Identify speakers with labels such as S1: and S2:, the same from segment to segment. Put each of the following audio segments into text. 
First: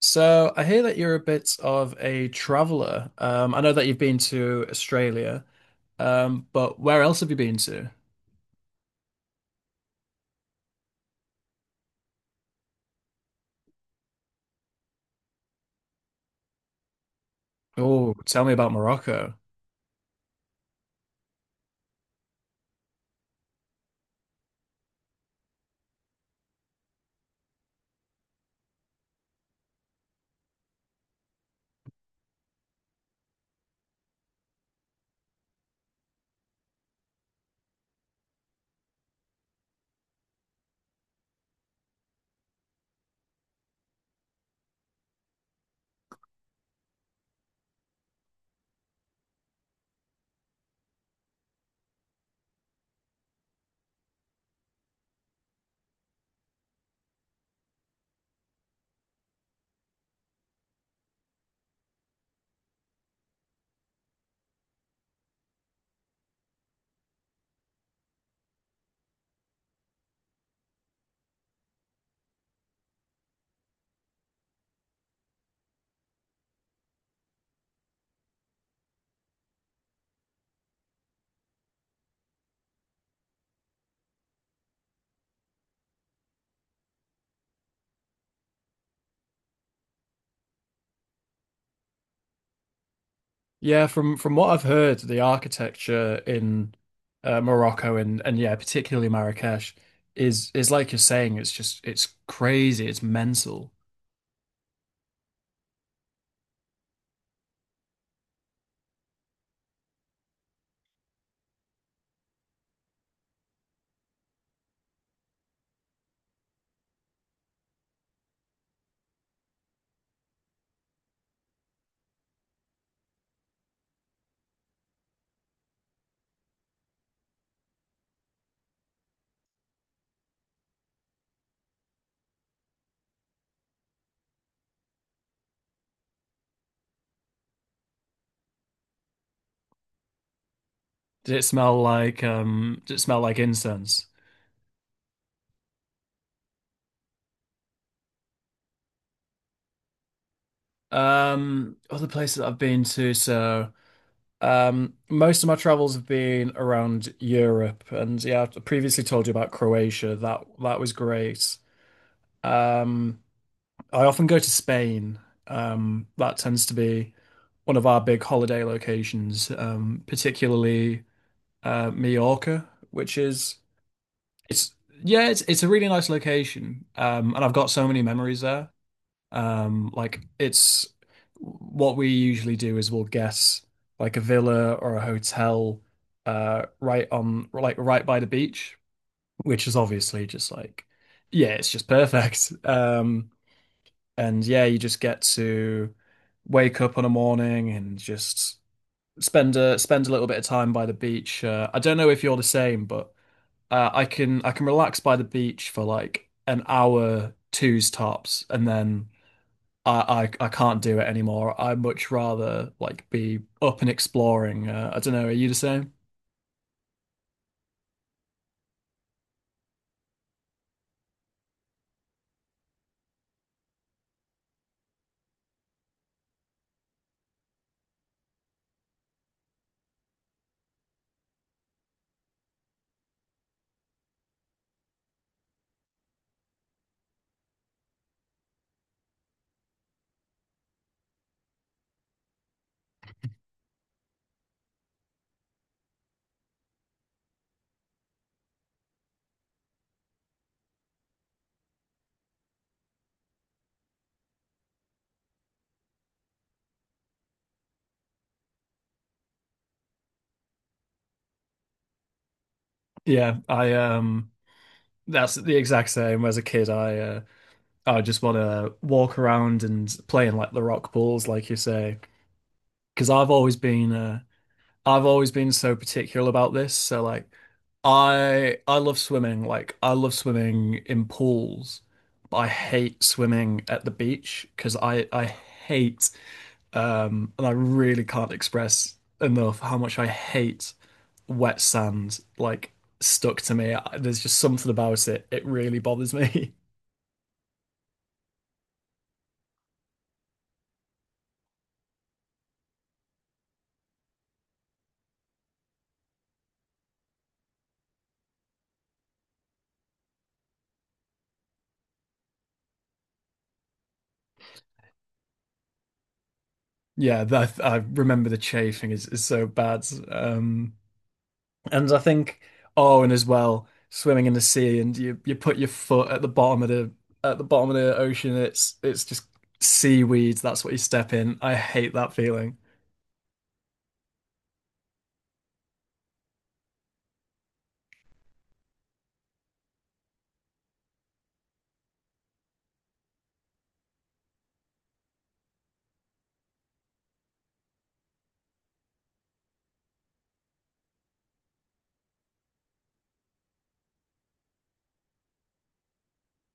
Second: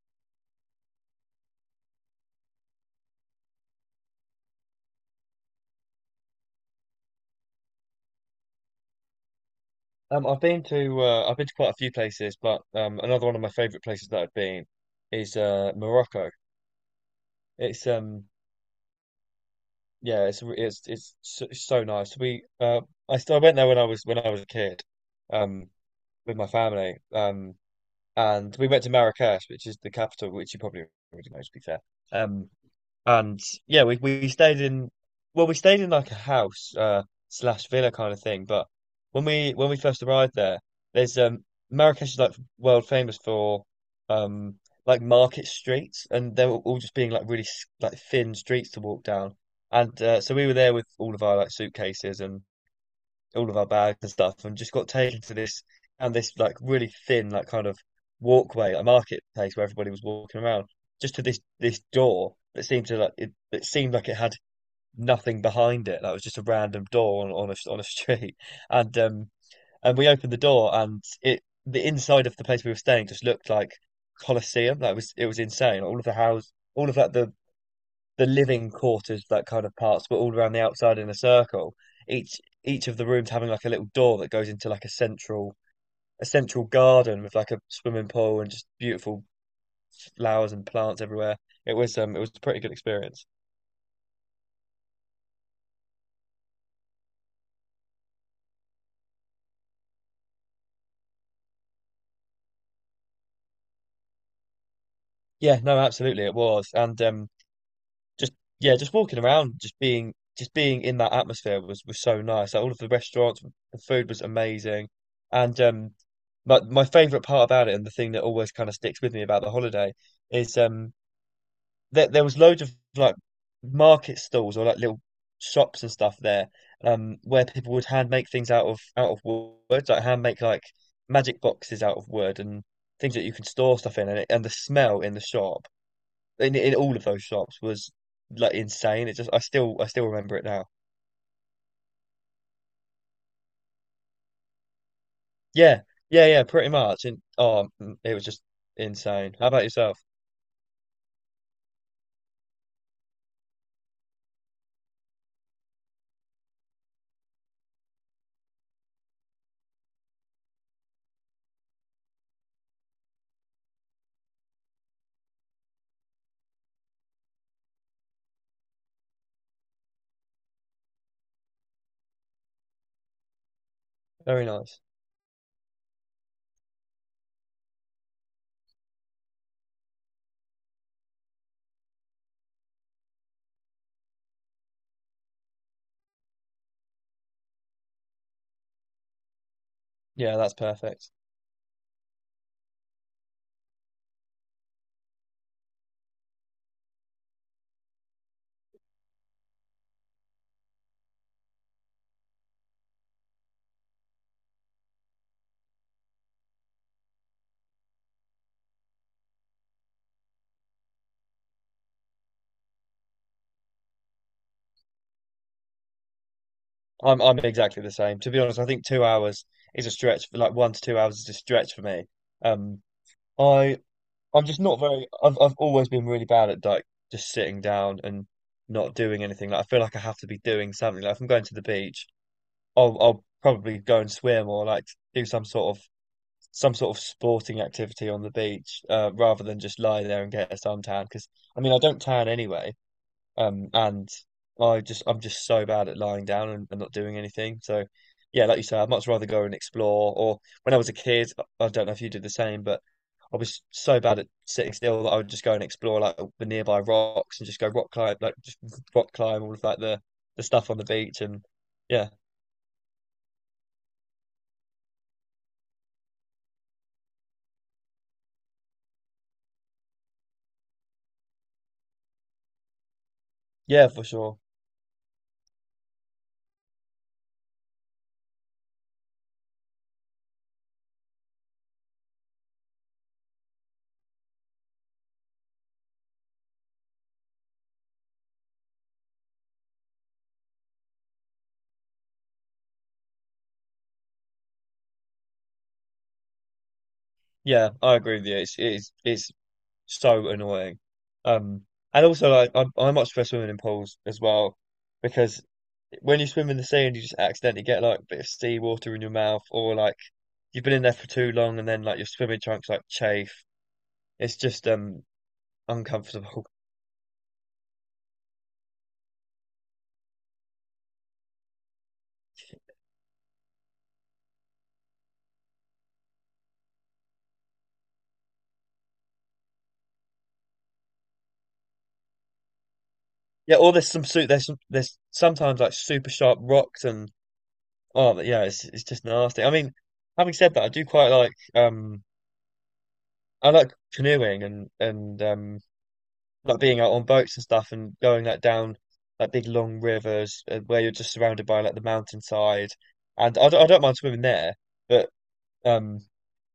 S1: So I hear that you're a bit of a traveler. I know that you've been to Australia, but where else have you been to?
S2: I've been to quite a few places, but another one of my favorite places that I've been is Morocco. It's
S1: Oh, tell me about Morocco.
S2: Yeah, it's so, so nice. We I st I went there when I was a kid, um, with my family, and we went to Marrakesh, which is the capital, which you probably already know, to be fair. Um, And yeah, we stayed in like a house, slash villa kind of thing. But when we first arrived there, there's Marrakesh is like world famous for um like market streets, and they were all just being like really like thin streets to walk down. And so we were there with all of our like suitcases and all of our bags and stuff, and just got taken to this, and this like really thin like kind of walkway, a marketplace where everybody was walking around, just to this door that seemed to like it seemed like it had nothing behind it. That was just a random door on a street, and and we opened the door and it the inside of the place we were staying just looked like Colosseum. That was It was insane. All of the house, all of like the living quarters, like kind of parts, but all around the outside in a circle. Each of the rooms having like a little door that goes into like a central garden with like a swimming pool and just beautiful flowers and plants everywhere. It was a pretty good experience.
S1: Yeah, from what I've heard, the architecture in Morocco and yeah, particularly Marrakesh is like you're saying. It's just it's crazy. It's mental.
S2: Yeah, no, absolutely it was. And just, yeah, just walking around, just being in that atmosphere was so nice. Like, all of the restaurants, the food was amazing. And my favorite part about it, and the thing that always kind of sticks with me about the holiday, is there was loads of like market stalls or like little shops and stuff there, where people would hand make things out of wood, like hand make like magic boxes out of wood and things that you can store stuff in. And the smell in the shop, in all of those shops was like insane. It just I still remember it now.
S1: Did it smell like Did it smell like incense?
S2: Yeah, yeah, yeah, pretty much. And oh, it was just insane. How about yourself?
S1: Other places that I've been to, so. Most of my travels have been around Europe, and yeah, I previously told you about Croatia. That was great. Um, I often go to Spain. That tends to be one of our big holiday locations, particularly Mallorca, which is
S2: Very
S1: it's
S2: nice.
S1: yeah, it's a really nice location, and I've got so many memories there. Like it's what we usually do is we'll guess like a villa or a hotel, right on like right by the beach, which is obviously
S2: Yeah,
S1: just
S2: that's
S1: like,
S2: perfect.
S1: yeah, it's just perfect. And yeah, you just get to wake up on a morning and just spend a little bit of time by the beach. I don't know if you're the same, but I can relax by the beach for like an hour, two's tops, and then. I can't do it anymore. I much rather like be up and exploring. I don't know. Are you the same?
S2: I'm exactly the same. To be honest, I think two hours is a stretch for like 1 to 2 hours is a stretch for me. Um, I I'm just not very. I've always been really bad at like just sitting down and not doing anything. Like, I feel like I have to be doing something. Like, if I'm going to the beach, I'll probably go and swim or like do some sort of sporting activity on the beach, rather than just lie there and get a suntan. Because I mean, I don't tan anyway, and I'm just so bad at lying down and not doing anything. So yeah, like you say, I'd much rather go and explore. Or when I was a kid, I don't know if you did the same, but I was so bad at sitting still that I would just go and explore like the nearby rocks and just go rock climb, like just rock climb all of like the stuff on the beach and yeah,
S1: Yeah, I that's the exact same. As a kid, I just want to walk around and play in like the rock pools, like you say, because
S2: yeah, for sure.
S1: I've always been so particular about this. So like I love swimming. Like I love swimming in pools, but I hate swimming at the beach because I hate. And I really can't express enough how much I hate wet sand, like stuck to me. There's just something about it. It really bothers me.
S2: Yeah, I agree with you. It's so annoying. Um, and also, like, I much prefer swimming in pools as well, because when you swim in the sea and you just accidentally get like a bit of seawater in your mouth, or like you've been in there for too long and then like your swimming trunks like chafe. It's just uncomfortable.
S1: Yeah, that I remember the chafing is so bad. And I think, oh, and as well, swimming in the sea and you put your foot at the bottom of the bottom of the ocean. It's just seaweed. That's what you step in. I hate that feeling.
S2: Yeah, or there's some suit. There's some, there's sometimes like super sharp rocks, and oh yeah, it's just nasty. I mean, having said that, I do quite like, I like canoeing, and like being out on boats and stuff, and going like down like big long rivers, where you're just surrounded by like the mountainside. And I don't mind swimming there, but Um,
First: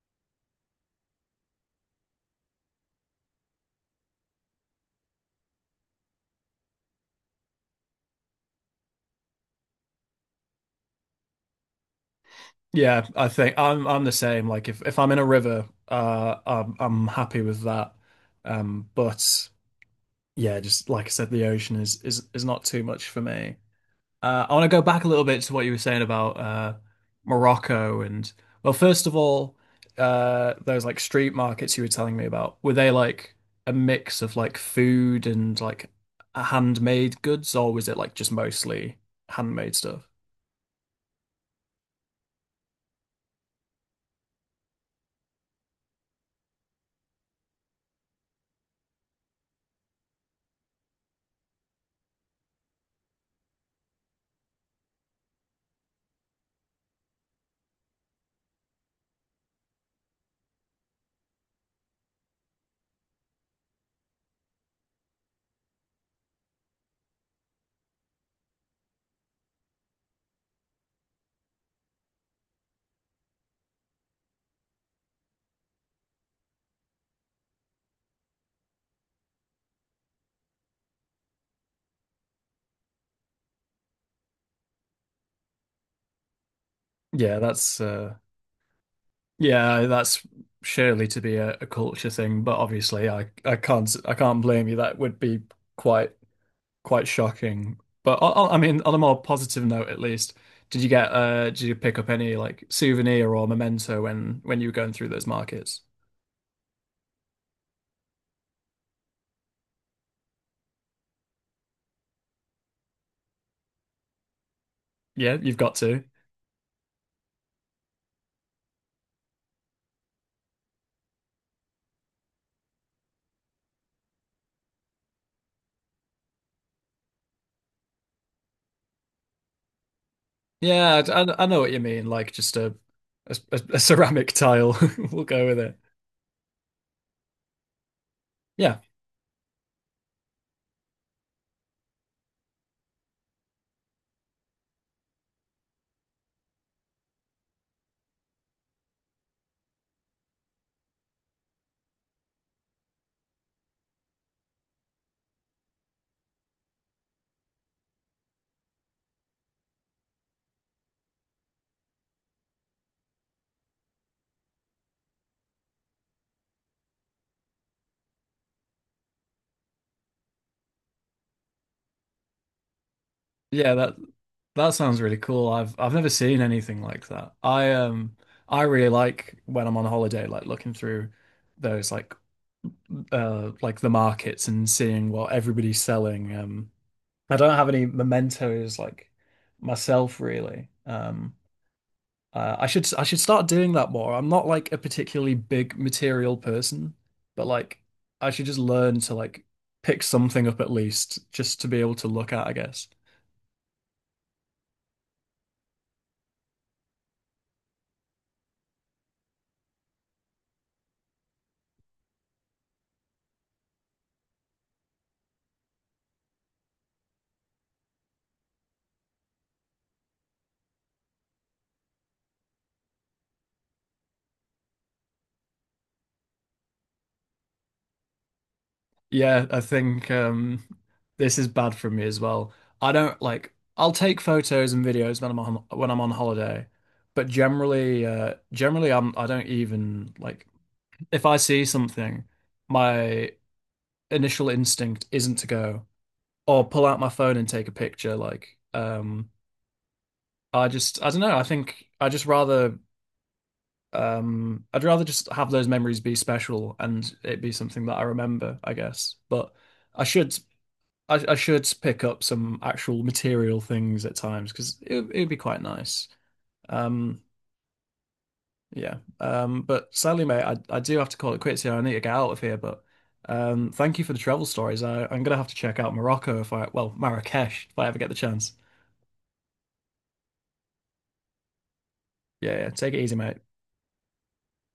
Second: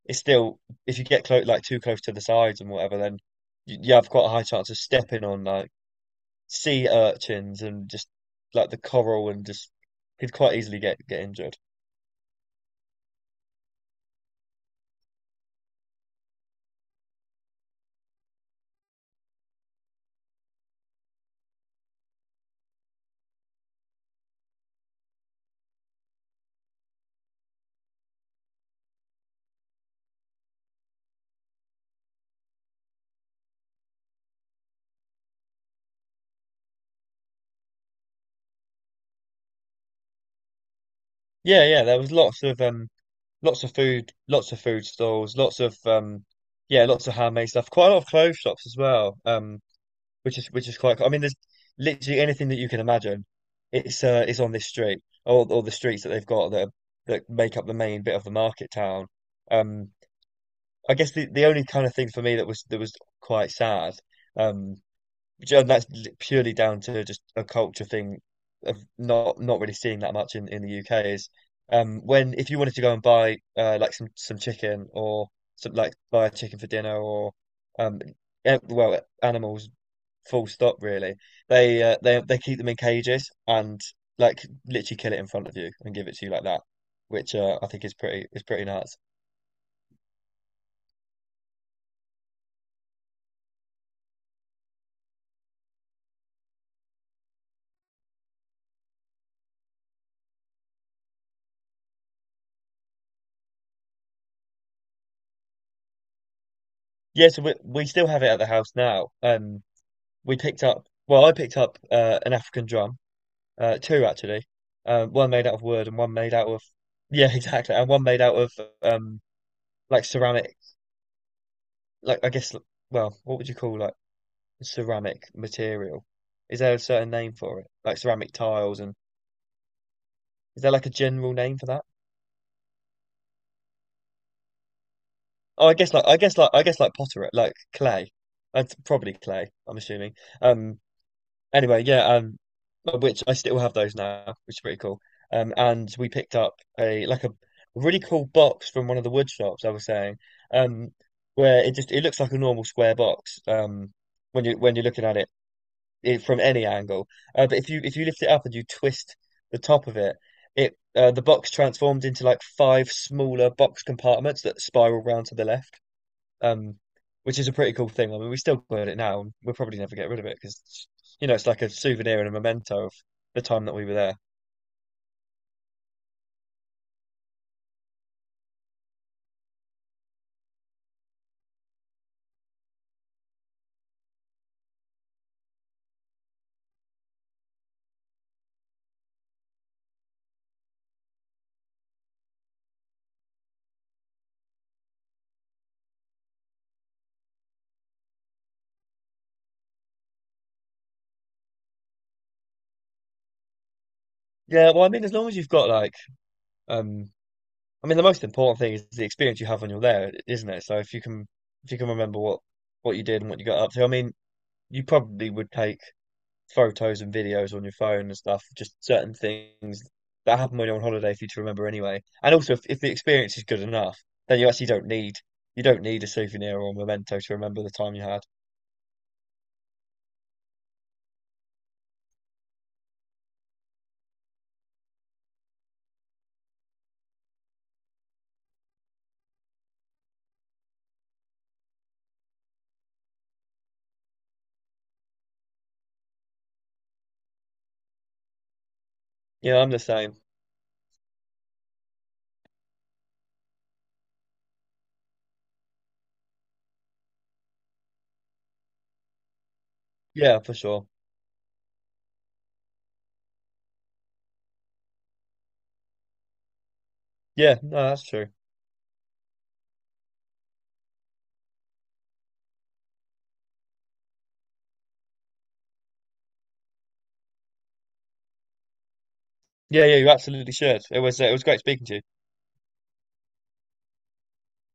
S2: it's still, if you get close, like too close to the sides and whatever, then you have quite a high chance of stepping on like sea urchins and just like the coral, and just could quite easily get injured.
S1: Yeah, I think I'm the same. Like if I'm in a river, I'm happy with that. But yeah, just like I said, the ocean is not too much for me. I want to go back a little bit to what you were saying about Morocco and well, first of all, those like street markets you were telling me about, were they like a mix of like food and like handmade goods, or was it like just mostly handmade stuff?
S2: Yeah, yeah, there was lots of food stalls, lots of yeah, lots of handmade stuff, quite a lot of clothes shops as well. Which is quite cool. I mean, there's literally anything that you can imagine. It's on this street or the streets that they've got, that make up the main bit of the market town. Um, I guess the only kind of thing for me that was quite sad, um, and that's purely down to just a culture thing of not really seeing that much in the UK, is when, if you wanted to go and buy, like some chicken, or some like buy a chicken for dinner, or um well, animals, full stop, really. They keep them in cages and like literally kill it in front of you and give it to you like that, which
S1: Yeah,
S2: I think is pretty nuts.
S1: That's surely to be a culture thing, but obviously I can't blame you. That would be quite quite shocking. But I mean, on a more positive note, at least, did you get did you pick up any like souvenir or memento when you were going through those markets?
S2: Yeah, so we still have it at the house now. We picked up well, I picked up, an African drum, two actually, one
S1: Yeah,
S2: made out
S1: you've
S2: of
S1: got
S2: wood and
S1: to.
S2: one made out of, yeah, exactly, and one made out of um like ceramic, like, I guess, well, what would you call like ceramic material? Is there a certain name for it? Like ceramic tiles, and... Is there like a
S1: Yeah, I,
S2: general
S1: I I
S2: name
S1: know
S2: for
S1: what you
S2: that?
S1: mean. Like just a, a ceramic tile. We'll go with
S2: Oh, I
S1: it.
S2: guess like, I guess like potter, like clay. That's
S1: Yeah.
S2: probably clay, I'm assuming. Um anyway, yeah, which, I still have those now, which is pretty cool. And we picked up a, like, a really cool box from one of the wood shops I was saying. Um where it looks like a normal square box, when you're looking at it, from any angle. But if you lift it up and you twist the top of it, the box transforms into like five smaller box compartments that spiral round to the left, um, which is a pretty cool thing. I mean, we still got it now, and we'll probably never get rid of it, because it's like a souvenir and a memento of the time
S1: Yeah,
S2: that we were
S1: that
S2: there.
S1: that sounds really cool. I've never seen anything like that. I I really like when I'm on holiday, like looking through those like the markets and seeing what everybody's selling. I don't have any mementos like myself really. I should start doing that more. I'm not like a particularly big material person, but like I should just learn to like pick something up at least just to be able to look at, I guess.
S2: Yeah, well, I mean, as long as you've got, like, um, I mean, the most important thing is the experience you have when you're there, isn't it? So if you can remember what you did and what you got up to, I mean, you probably would take photos and videos on your phone and stuff, just certain things that happen when you're on holiday for you to remember anyway. And also, if the experience is good enough, then you actually don't need, you don't need a souvenir or a memento to remember the time you had.
S1: Yeah, I think this is bad for me as well. I don't like. I'll take photos and videos when I'm on holiday, but generally, I don't even like if I see something, my initial instinct isn't to go or pull out my phone and take a picture. Like,
S2: Yeah, I'm the same.
S1: I just I don't know. I think I just rather I'd rather just have those memories be special and it be something that I remember, I guess. But I
S2: Yeah,
S1: should.
S2: for sure.
S1: I should pick up some actual material things at times because it would be quite nice. Um,
S2: Yeah, no, that's true.
S1: yeah. But sadly, mate, I do have to call it quits here. I need to get out of here. But thank you for the travel stories. I, I'm gonna have to check out Morocco if I, well, Marrakesh if I ever get the chance.
S2: Yeah, yeah, you absolutely should. It was great speaking to you.
S1: Yeah, yeah. Take it easy, mate.